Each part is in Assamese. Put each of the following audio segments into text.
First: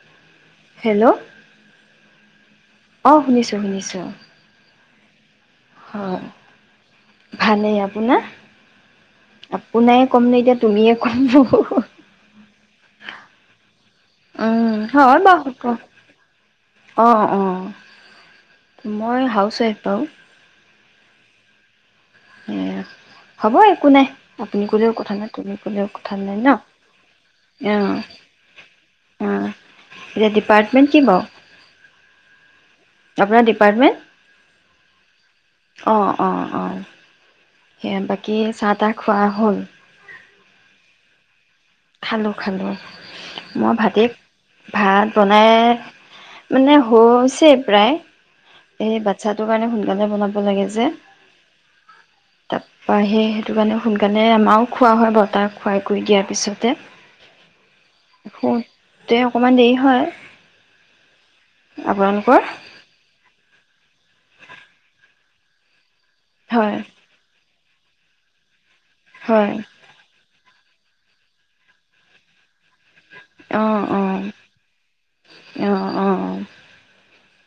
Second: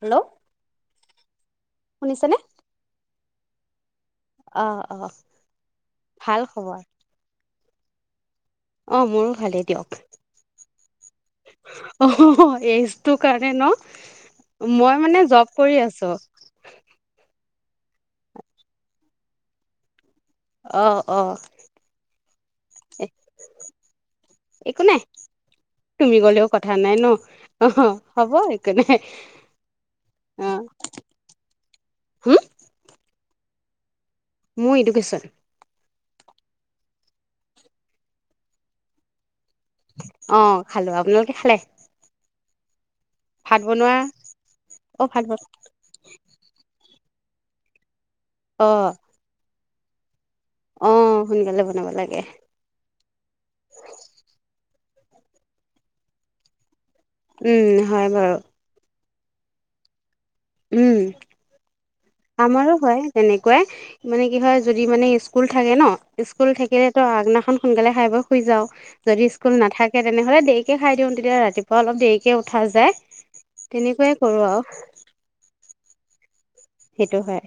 হেল্ল'। হেল্ল'। শুনিছেনে? অ শুনিছোঁ শুনিছোঁ। অ অ। অ ভাল খবৰ। ভালেই অ। শুনা। অ মোৰো ভালেই দিয়ক। তুমিয়ে ক'ম অহ হ এজটো কাৰণে ন? উম মই হয় মানে জব বাৰু কৰি আছো। অঁ অঁ মই হাউচ ৱাইফ বাৰু। অ অ হ'ব একো নাই আপুনি ক'লেও কথা নাই তুমি ক'লেও কথা তুমি নাই গ'লেও ন। কথা নাই ন। অ হ'ব একো নাই অ এতিয়া অ', ডিপাৰ্টমেণ্ট কি বাৰু? হম আপোনাৰ ডিপাৰ্টমেণ্ট? মোৰ এডুকেশ্যন। অ অ অ। সেয়া বাকী চাহ-তাহ খোৱা হ'ল? অ খালো আপোনালোকে খালে? খালো খালো। ভাত মই বনোৱা ভাতেই, ভাত অ', বন বনাই মানে হৈছে প্ৰায়। অ', এই বাচ্ছাটো। মায়ে সোনকালে বনাব লাগে যে অ', সোনকালে বনাব লাগে। তাৰ পা সে সেইটো কাৰণে সোনকালে আমাৰ খোৱা হয় বতাহ খুৱাই কৰি দিয়াৰ পিছতে উম হয় বাৰু। তেওঁ অকণমান দেৰি হয়। উম আপোনালোকৰ আমাৰো হয় তেনেকুৱাই মানে কি হয় যদি মানে স্কুল থাকে ন স্কুল হয় থাকিলে তো আগদিনাখন সোনকালে খাই বৈ শুই যাওঁ যদি হয় স্কুল নাথাকে তেনেহ'লে দে খাই দিওঁ তেতিয়া ৰাতিপুৱা অলপ দেৰিক খাই যায়, অঁ অঁ তেনেকোৱাই কৰোঁ আৰু অঁ অঁ সেটো হয়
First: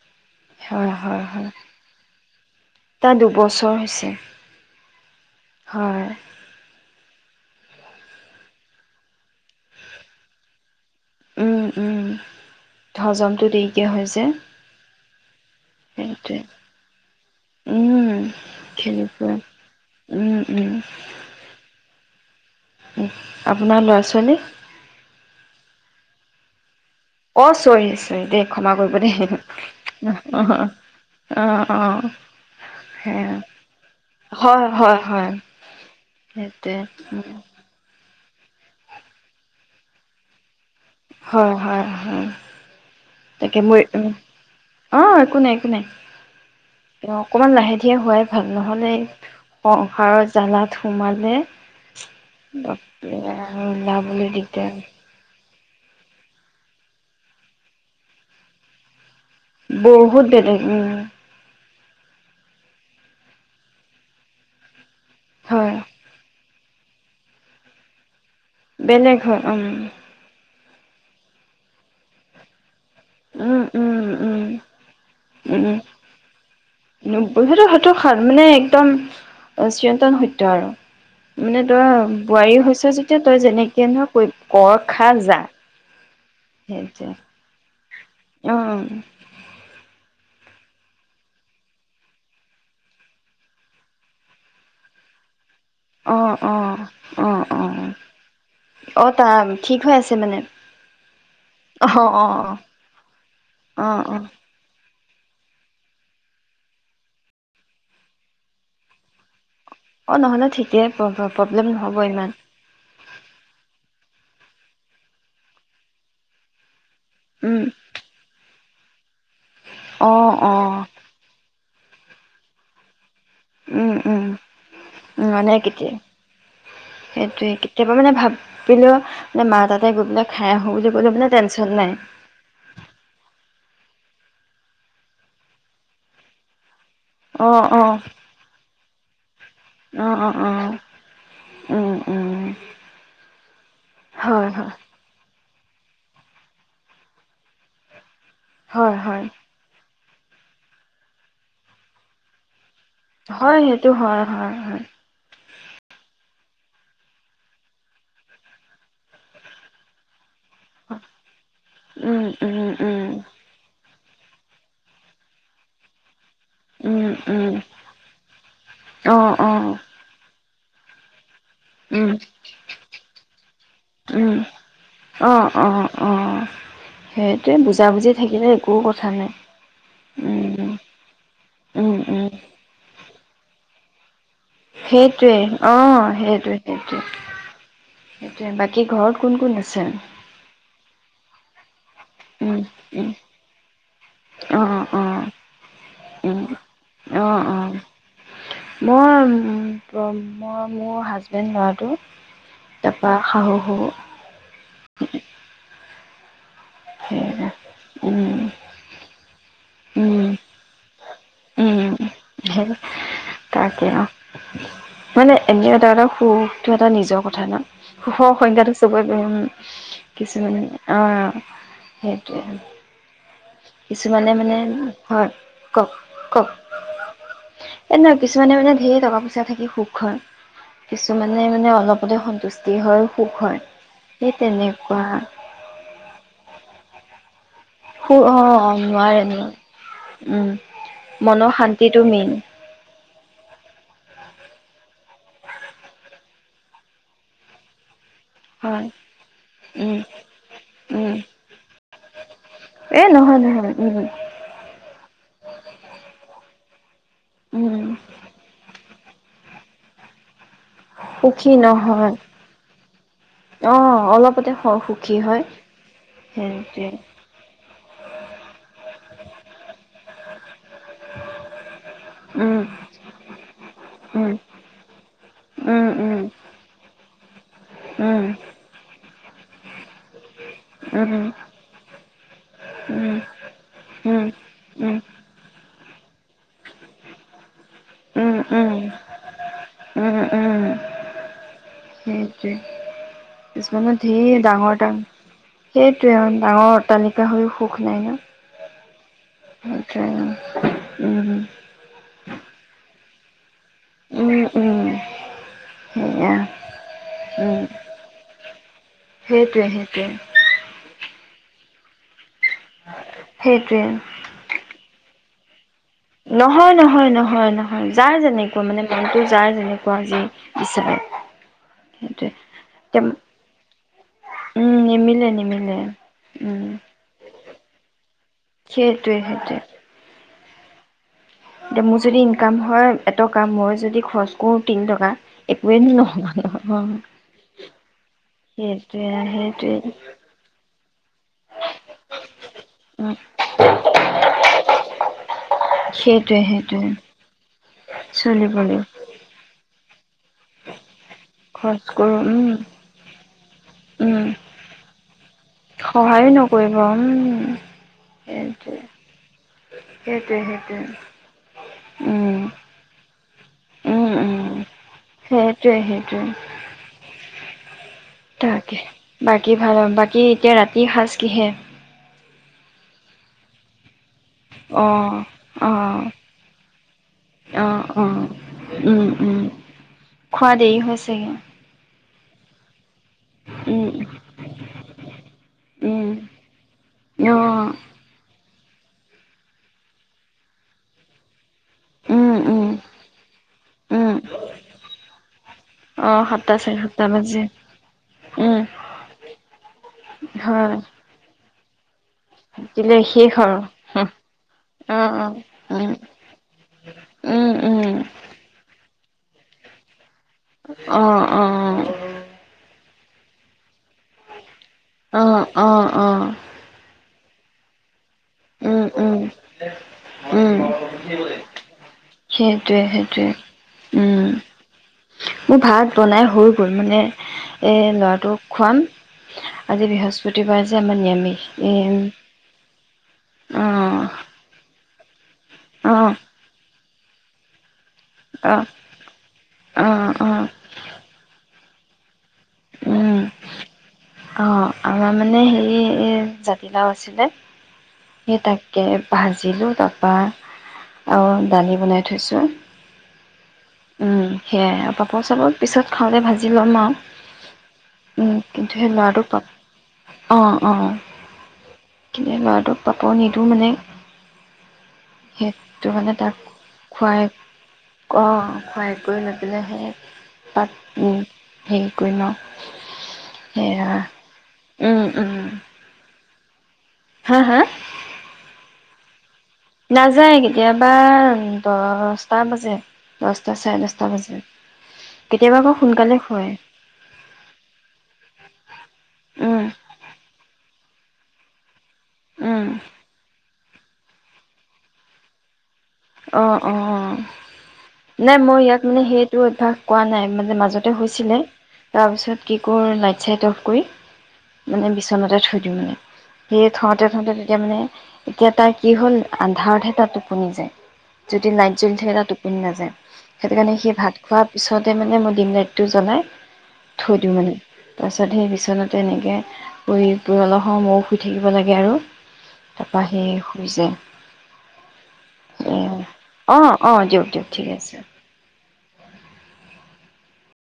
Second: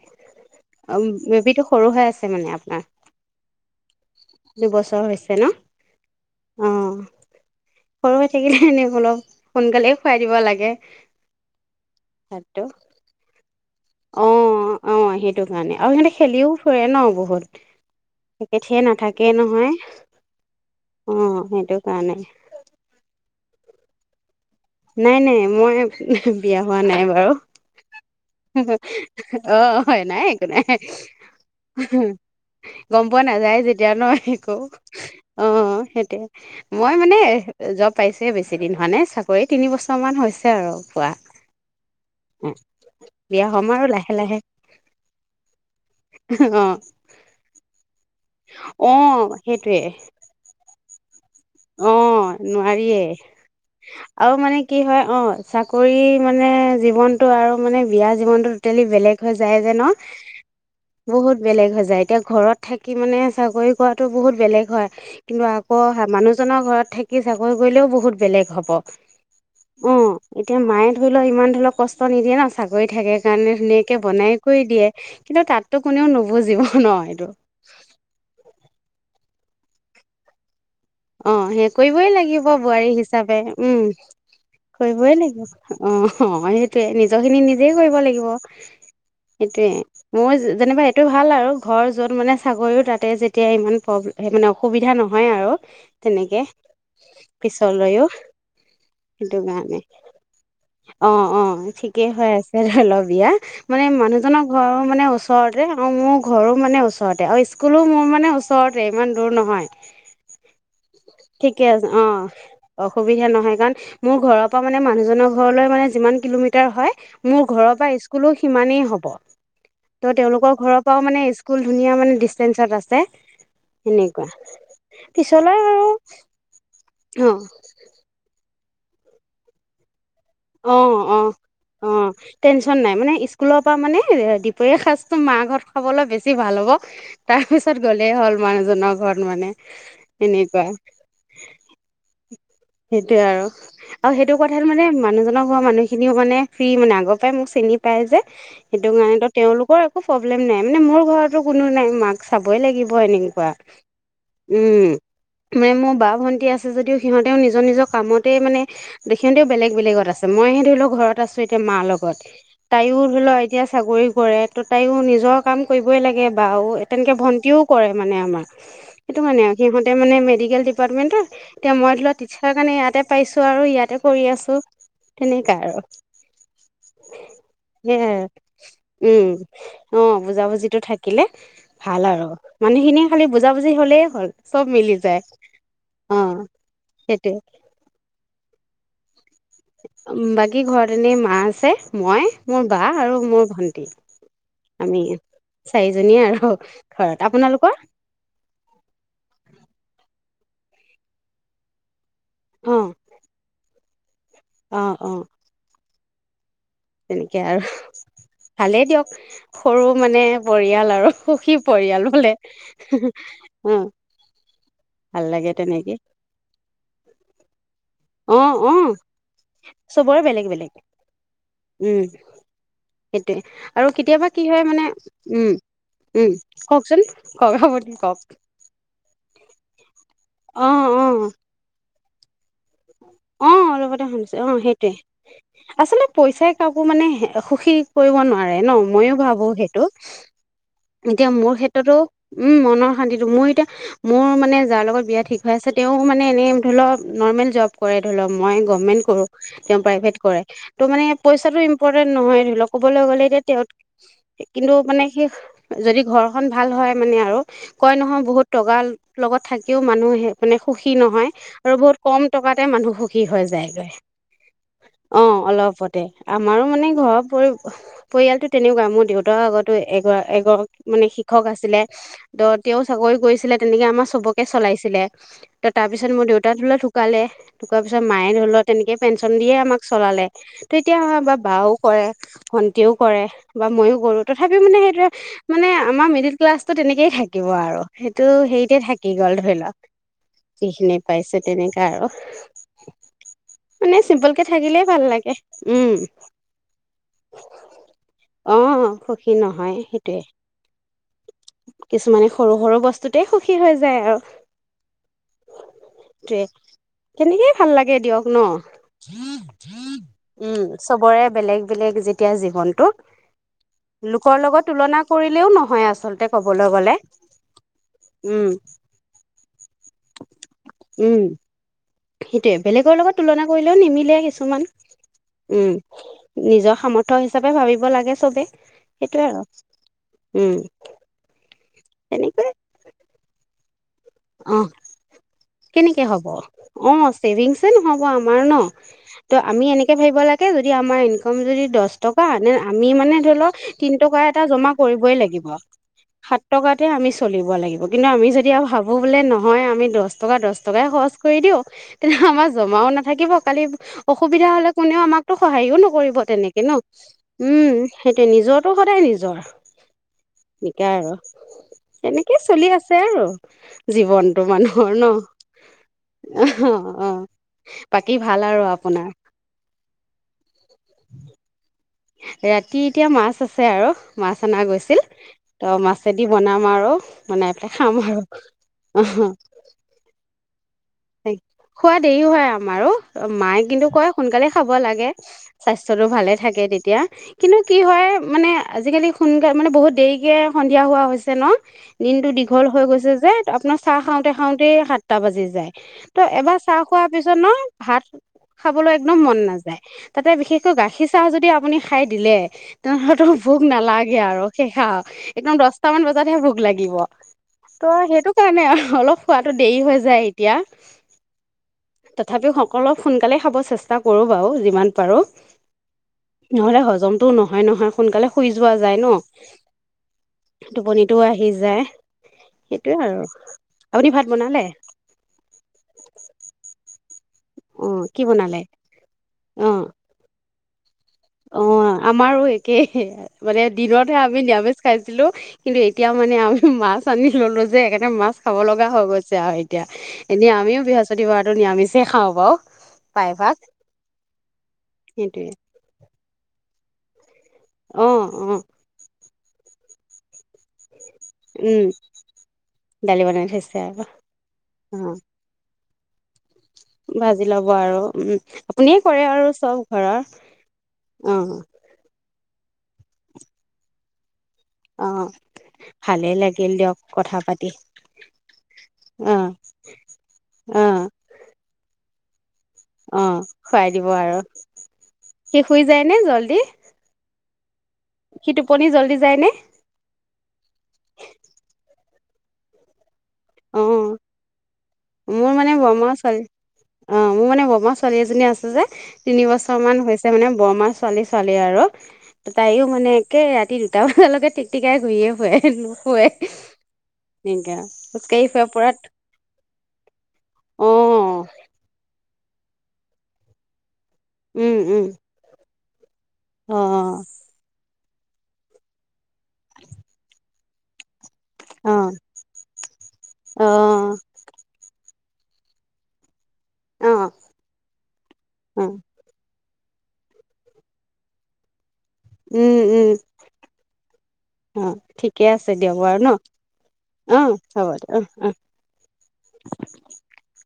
হয় অ হয় হয় বেবীটো সৰুহে আছে মানে আপোনাৰ তাৰ দুবছৰ হৈছে দুবছৰ হৈছে ন হয় অ সৰু হৈ থাকিলেনে অলপ সোনকালে খুৱাই দিব লাগে উম, উম। ভাতটো হজমটো দেৰিকৈ হয় যে অ আহ সেইটো কাৰণে আৰু সিহঁতে সেইটোৱে খেলিও ফুৰে ন বহুত উম, একেঠিয়ে খেলি ফুৰে নাথাকেই নহয় উম, অ সেইটো কাৰণে উ আপোনাৰ ল'ৰা ছোৱালী নাই নাই মই বিয়া হোৱা নাই বাৰু অ' চৰি চৰি দেই ক্ষমা কৰিব দেই হিহিহি‌ অ হয় নাই একো অঁ নাই অঁ অঁ গম পোৱা হয় নাযায় যেতিয়া নো একো হয় হয় অ সেইটোৱে মই মানে জব পাইছো বেছি দিন হোৱা নাই তিনি বছৰমান হৈছে আৰু পোৱা হয় হয় হয় বিয়া তাকে হ'ম মই আৰু লাহে লাহে অ একো নাই একো নাই অ অকমান লাহে ধীৰে হোৱাই ভাল অ নহলে সেইটোৱে সংসাৰৰ জ্বালা সোমালে অ বাপৰে আৰু নোৱাৰিয়ে ওলাবলৈ আও মানে দিগদাৰ কি হয় অ চাকৰি মানে জীৱনটো আৰু মানে বিয়া জীৱনটো টোটেলি বেলেগ সজায় যে ন বহুত বেলেগ উম বহুত বেলেগ সজায় এতিয়া ঘৰত থাকি মানে চাকৰি কৰাটো বহুত বেলেগ হয় কিন্তু হয় আকৌ মানুহ জনৰ ঘৰত থাকি চাকৰি কৰিলেও বহুত বেলেগ হ'ব বেলেগ হয় উম অ এতিয়া মায়ে ধৰি ল ইমান ধৰি ল কষ্ট নিদিয়ে ন চাগে কৰি থাকে কাৰণে উম ধুনীয়াকে উম বনাই উম কৰি দিয়ে, কিন্তু উম তাতো কোনেও নুবুজিব ন এইটো সেইটো সেইটো মানে একদম চিৰন্তন সত্য আৰু অ মানে সেই কৰিবই তই লাগিব বোৱাৰী হৈছ যেতিয়া তই হিচাপে উম যেনেকে নহয় কৈ কৰ খা কৰিবই যা লাগিব অ সেইটোয়ে, সেইটোৱে নিজৰ খিনি নিজেই কৰিব লাগিব অ', সেইটোৱে মোৰ যে - যেনিবা এইটোয়ে ভাল আৰু ঘৰ যত মানে চাকৰিও তাতে যেতিয়া ইমান প্ৰব্লে - মানে অসুবিধা নহয় আৰু। অ', তেনেকে অ', অ', অ', পিছলৈও অ', সেইটো তাৰ ঠিক কাৰণে হৈ আছে মানে অ অ অ', ঠিকেই হৈ অ', আছে। ধৰি লওঁ, বিয়া মানে অ', অ', মানুহজনৰ ঘৰৰ মানে চৰতে। আৰু মোৰ ঘৰো মানে ওচৰতে আৰু স্কুলো মোৰ মানে ওচৰতে, ইমান দূৰ নহয়। অ', নহলে ঠিকে। ঠিকে আছে অ', অসুবিধা নহয় কাৰণ মোৰ ঘৰত পা মানে মানুহজনৰ ঘৰলৈ মানে যিমান কিলোমিটাৰ হয় মোৰ উম, ঘৰৰ পৰা স্কুলো সিমানেই হ'ব। ত' অ', তেওঁলোকৰ ঘৰৰ অ', পৰাও মানে স্কুল ধুনীয়া মানে ডিষ্টেন্সত আছে। উম, উম, সেনেকুৱা। মানে পিছলৈ আৰু কেতিয়া অ', সেইটোৱে কেতিয়াবা মানে ভাব [unintelligible] মাৰ তাতে গৈ পেলে অ', অ', অ'। টেনচন নাই। মানে স্কুলৰ পৰা মানে দুপৰীয়াৰ সাজটো মা ঘৰত খাবলৈ বেছি ভাল হ'ব। তাৰ অ', পিছত অ', গ'লেই হ'ল মানুহজনৰ ঘৰত মানে, অ', অ', তেনেকুৱা। অ', উম, উম, সেইটোৱে আৰু, আৰু সেইটো হয়, কথাত হয়, মানে মানুহজনক [unintelligible] মানুহখিনিও মানে ফ্ৰী মানে। আগৰ পৰাই মোক চিনি পায় যে। সেইটো হয়, হয়, কাৰণেতো তেওঁলোকৰ [unintelligible] প্ৰব্লেম নাই। মানে, মোৰ ঘৰতো কোনো নাই। মাক চাবই লাগিব। হয়, [unintelligible] সেইটো হয়, হয়, হয়, উম। মানে মোৰ বা ভণ্টি আছে। যদি সিহঁত তেওঁ নিজৰ নিজৰ কামতেই মানে তেখেতেঁও বেলেগ বেলেগত আছে। মইহে ধৰি ল ঘৰত আছোঁ এতিয়া মাৰ লগত, উম, উম, তাইও উম, ধৰি ল এতিয়া চাকৰি কৰে। তো তাইও নিজৰ কাম কৰিবই লাগে। বাউ এ তেন উম, কে উম, ভন্টিও কৰে মানে আমাৰ। সিটো অ', মানে অ', সিহঁতে মানে মেডিকেল ডি পাৰ্টমেণ্টৰ তে মই উম, তাৰ কাৰণে ইয়াতেই পাইছোঁ আৰু ইয়াতেই কৰি উম, আছোঁ। অ', তেনেকা আৰু অ', অ', সেইটোৱে বুজাবুজি সেইয়াই থাকিলে একো কথা নাই। উম অ বুজা উম, বুজিটো থাকিলে উম, ভাল আৰু উম, মানুহখিনিয়ে খালি বুজাবুজি হ'লেই হ'ল। চব মিলি যায় সেইটোৱেই অ সেইটোৱে সেইটোৱে সেইটোৱে। কি ঘৰত কোন কোন আছে? বাকী ঘৰত এনেই মা আছে, মই, উম, মোৰ বা, উম, আৰু মোৰ ভন্টি। অ' আমি অ' চাৰিজনীয়ে আৰু উম্‌ ঘৰত। অ' আপোনালোকৰ? অ'- মই- প মই, মোৰ হাজবেণ্ড ল'ৰাটো অ', তাৰপৰা শাহুু-শহুৰ অ' উ তেনেকে সেয়া আৰু- উম, ভালেই দিয়ক। সৰু মানে উম, পৰিয়াল আৰু। সুখী উম, পৰিয়ালো। হলে- সেই সেহহে অ'- ভাল মানে লাগে এনে এটা তেনেকে। এটা সুখ-টো এটা নিজৰ কথা ন? সুখৰ অ', সংজ্ঞাটো অ', চবৰে বেলেগ বেলেগ। চবৰে-উম্‌-কিছুমান-আ' উম, সেইটোৱে। সেইটোৱে আৰু কেতিয়াবা কিছুমানে কি মানে হয় হয় কওক কওক মানে-উম্‌-উম্‌ কওঁকচোন কওক এই আপুনি নহয় কওঁক। কিছুমানে মানে ধেৰ টকা পইচা থাকি সুখ হয়। কিছুমানে মানে অলপতে সন্তুষ্ট- অ' অলপতে সন্তুষ্ট, অ' সেইটোৱে তেনেকুৱা আচলতে পইচাই। কাকো মানে হে সুখী সু কৰিব অ' নোৱাৰে ন। ময়ো নোৱাৰে ভাবো নোৱাৰে সেইটো। উম এতিয়া মনৰ মোৰ ক্ষেত্ৰতো, শান্তিটো মেইন উম্‌ মনৰ শান্তিটো মোৰ এতিয়া - মোৰ মানে যাৰ লগত বিয়া ঠিক হৈ আছে তেওঁও মানে এনেই ধৰি লওঁক নৰ্মেল জব্‌ কৰে। ধৰি লওক মই হয় গৰ্ভমেণ্ট কৰোঁ, তেওঁ উম প্ৰাইভেট কৰে। তো মানে উম পইছাটো ইম্পৰটেণ্ট নহয় ধৰি লওঁক ক'বলৈ এ গলে নহয় এতিয়া নহয় তেওঁত- উম কিন্তু মানে সেই -যদি ঘৰখন। ভাল হয়। মানে আৰু উম কয় নহয় বহুত টগা লগত। থাকিও মানুহে মানে সুখী নহয় সুখী আৰু বহুত নহয় কম। টকাতে মানুহ সুখী হৈ যায়গৈ। অ' অলপতে সুখী অ' হয় অলপতে। আমাৰো মানে সেইটোৱে ঘৰৰ পৰি - পৰিয়ালটো তেনেকুৱায়ে। মোৰ দেউতাৰো আগতো এগৰা। এগল মানে শিক্ষক আছিলে। তো উম তেওঁ চাকৰি কৰিছিলে তেনেকে আমাৰ উম চবকে চলাইছিলে। তো উম তাৰ পিছত উম মোৰ দেউতা ধোলে ধোক। কালে ধুকোৱা পিছত উম মায়ে ধৰি লোৱা তেনেকে। পেঞ্চন দিয়ে আমাক চলালে। তো উম এতিয়া-বা- বাও কৰে, ভন্টিয়েও উম কৰে বা মইও কৰোঁ। উম, তথাপিও মানে উম, এইটোৱে- মানে আমাৰ মিডোল ক্লাছতো তেনেকেই থাকিব আৰু! সেইটো উম, হেৰিতে উম, থাকি গ'ল ধৰি লওক। উম, উম, যিখিনি পাইছে তেনেকে। সেইটোৱে। কিছুমান চিম্পুল ধেৰ কে ডাঙৰ থাকিলেই ডাঙ ভাল লাগে উম সেইটোৱে ডাঙৰ অটালিকা হৈও সুখ নাই অ', সুখী নহয় ন। সেইটোয়ে সেইটোৱে উম উম কিছুমানে উম। সৰু সৰু বস্তুতে সু। সুখী হৈ যায় আৰু সেয়া সেইটোৱে। কেনেকেই উম, ভাল লাগে দিয়ক ন। সেইটোৱে সেইটোৱে উম চব কৰে বেলেগ বেলেগ যে। এতিয়া জীৱনটো সেইটোৱে লোকৰ লগত তুলনা কৰিলেও নহয় আ। নহয় নহয় নহয় নহয় যাৰ উম যেনেকুৱা মানে মনটো যাৰ যেনেকুৱা যি বিচাৰে। সেইটোৱে বেলেগৰ লগত তুলনা কৰিলেও নিমিলে কিছুমান। উম, নিমিলে উম নিমিলে উম, নিজৰ সামৰ্থ‌ হিচাপে ভাবিব লাগে চবে, সেইটোৱে আৰু। উম। এতিয়া মোৰ যদি তেনেকৈ ইনকাম হয় এটকা ম। যদি। খৰচ কৰো অ', তিন টকা। একোৱেই কেনেকে নহ'ব হ'ব? নহয় অ ছেভিংছে নহ'ব আমাৰ ন। সেইটোৱে ত' আমি সেইটোৱে এনেকে ভাবিব লাগে যদি [unintelligible] আমাৰ ইন কম যদি দহ টকা নে আমি মানে ধৰি লওঁক তিন টকা এটা জমা কৰিবই লাগিব। সেইটোৱে সাত টকাতে সেইটোৱে আমি চলিব লাগিব কিন্তু আমি যদি আৰু চলিবলৈ ভাবো বোলে নহয় আমি দহ। এটকা টকা দহ টকাই খৰচ কৰি দিও খৰচ কৰোঁ তেতিয়া আমাৰ উম জমাও নাথা কিব। কালি উম অসুবিধা হ'লে কোনেও আমাকতো সহায়ো নকৰিব তেনেকে ন। নকৰিব উম উম, সেইটোৱে নিজৰটো সদায় নিজৰ। সেইটোৱে সেইটোৱে নিকা আৰু, তেনেকেই উম চলি আছে আৰু। উম জীৱনতটো উম মানুহ- সেইটোৱে অ বাকী সেইটোৱে। ভাল আৰু তাকে আপোনাৰ বাকী ভাল বাকী এতিয়া ৰাতি সাজ কিহে? ৰাতি এতিয়া মাছ আছে আৰু। মাছ অনা গৈছিল। অঁ ত' অঁ মাছেদি বনাম আৰু বনাই পেলাই অঁ খাম অঁ আৰু। উম অহ উম খোৱা দেৰি হৈছেগে সোৱাদ দেৰি হয় আমাৰ অ'। মায়ে কিন্তু উম কয় সোনকালে খাব লাগে স্বাস্থ্যতটো উম ভালে থাকে তে এতিয়া অ', কিন্তু কি হয় মানে, আজিকালি সোনকালে মানে বহুত দেৰিকে সন্ধিয়া হোৱা হৈছে ন',? দিনতটো উম, দীঘল উম, হৈ গৈছে যে আপোনাৰ চাহ উম, খাওঁতে -খাওঁতে সাতটা বাজি যায়। ত', অ', সাতটা এবাৰ চাৰে চাহ সাতটা খোৱাৰ পিছত বাজে। ন', ভাত উম, খাবলৈ একদম মন নাযায়। তাতে বিশেষকৈ হয়, গাখীৰ চাহ যদি আপুনি খাই দিলে, দিলে তেনেহ'লেটো শেষ আৰু ভুক হুহ, নালাগে আৰু হেই খাওঁ, অ', অ', এতিয়া উম। দস্তামান বজাত ভুক লাগিব। উম, ত', উম, সেইটোকাৰনে অলপ খোৱাতো দেৰি হৈ যায়। এতিয়া অহ অ অ তথাপিও সকলো সোনকালে খাব চেষ্টা কৰো বাৰু যিমান আহ আহ আহ হজমটোও নহয় নহয় সোনকালে শুই যোৱা যায় ন উম। উম, টোপনিটোও আহি যায় সেইটোৱে আৰু আপুনি ভাত উম, বনালে মোৰ ভাত বনাই হৈ গ'ল মানে এ অ কি ল'ৰাটোক বনালে খোৱাম অ আজি বৃহস্পতিবাৰ [inaudible] নে মোনিয়াম অ আমাৰো একেই মানে অ', দিনতহে আমি নিৰামিষ খাইছো কিন্তু এতিয়া অ', মানে আমি মাছ [inaudible] [unintelligible] ললো যে মাছ খাব অ', লগা হৈ গৈছে আৰু এতিয়া অ', অ', অ', এনেয়া আমিও বৃহস্পতি বাৰতটো নিৰামিছ দে খাওঁ উম। পাই ভাগ অ আমাৰ মানে হেৰি এ জাতিলাও আছিলে অ সেই অ তাকে ভাজ [inaudible] আৰু দালি উম বনাই থৈছোঁ দালি বনাই থৈছে আৰু সেয়াই আৰু পাপৰ অ' চাপৰ পিছত খাওঁতে ভাজি ল'ম আৰু ভাজি লব আৰু উম কিন্তু সেই আপুনিয়ে কৰে ল'ৰাটোক পাপ আৰু চব ঘৰৰ অ এই লৰাটোক পাপৰ নিদিওঁ মানে অ'। সেইটো মানে ভালেই তাক লাগিল দিয়ক খোৱাই কথা পাতি কওঁ খুৱাই কৰি লৈ অ', পেলাই সেই অ', তাত সেই কৰি লও [inaudible] অ খুৱাই দিব আৰু উম, উম, সি শুই যায় নে জল [inaudible] কি হা হা সি টোপনি জলদি যায় নে নাযায় কেতিয়াবা দহটা বাজে দহটা চাৰে অ দহটা বাজে। মোৰ কেতিয়াবা মানে আকৌ বৰমা সোনকালে ছোৱালী শুৱে অ মোৰ মানে বৰমা ছোৱালী এজনী আছে যে তিনি উম বছৰ মান হৈছে মানে বৰমা ছোৱালি ছোৱালীয়ে আৰু উম তাইও মানে একে তিনিটা বজালৈকে টিক-টিকাই ঘূৰিয়েই ফুৰে। ফুৱে, অ অ অ এংকা নাই, মই ইয়াক মানে সেইটো অভ্যাস কোৱা নাই, মানে মাজতে হৈছিলে, অ', তাৰ তাৰপিছত কি কৰ লাইট-চাইট অফ কৰি? উম, মানে উম, বিচনাতে থৈ দিওঁ মানে। সেই থওঁতে অ', থওঁতে তেতিয়া মানে এতিয়া তাই কি হ'ল, আন্ধাৰতহে তাই টোপনি যায়। যদি লাইট জ্বলি অ', থাকে, তাই টোপনি নাযায়। সেইটো কাৰণে সি অ'। ভাত খোৱাৰ পিছতে মানে ম- দিম লাইটটো জ্বলাই- অ', থৈ অ', দিওঁ মানে। তাৰপিছত সেই উম, বিচনাতে এনেকে- কৰি এইবোৰ, অলপ সময় ময়ো শুই থাকিব লাগে আৰু। তাৰপৰা সি শুই যায়। অহ। ঠিকে আছে দেওবাৰ‌ ন? অঁ অঁ দিয়ক দিয়ক অহ, ঠিক হ'ব আছে দিয়ক। অহ, অহ। [unintelligible]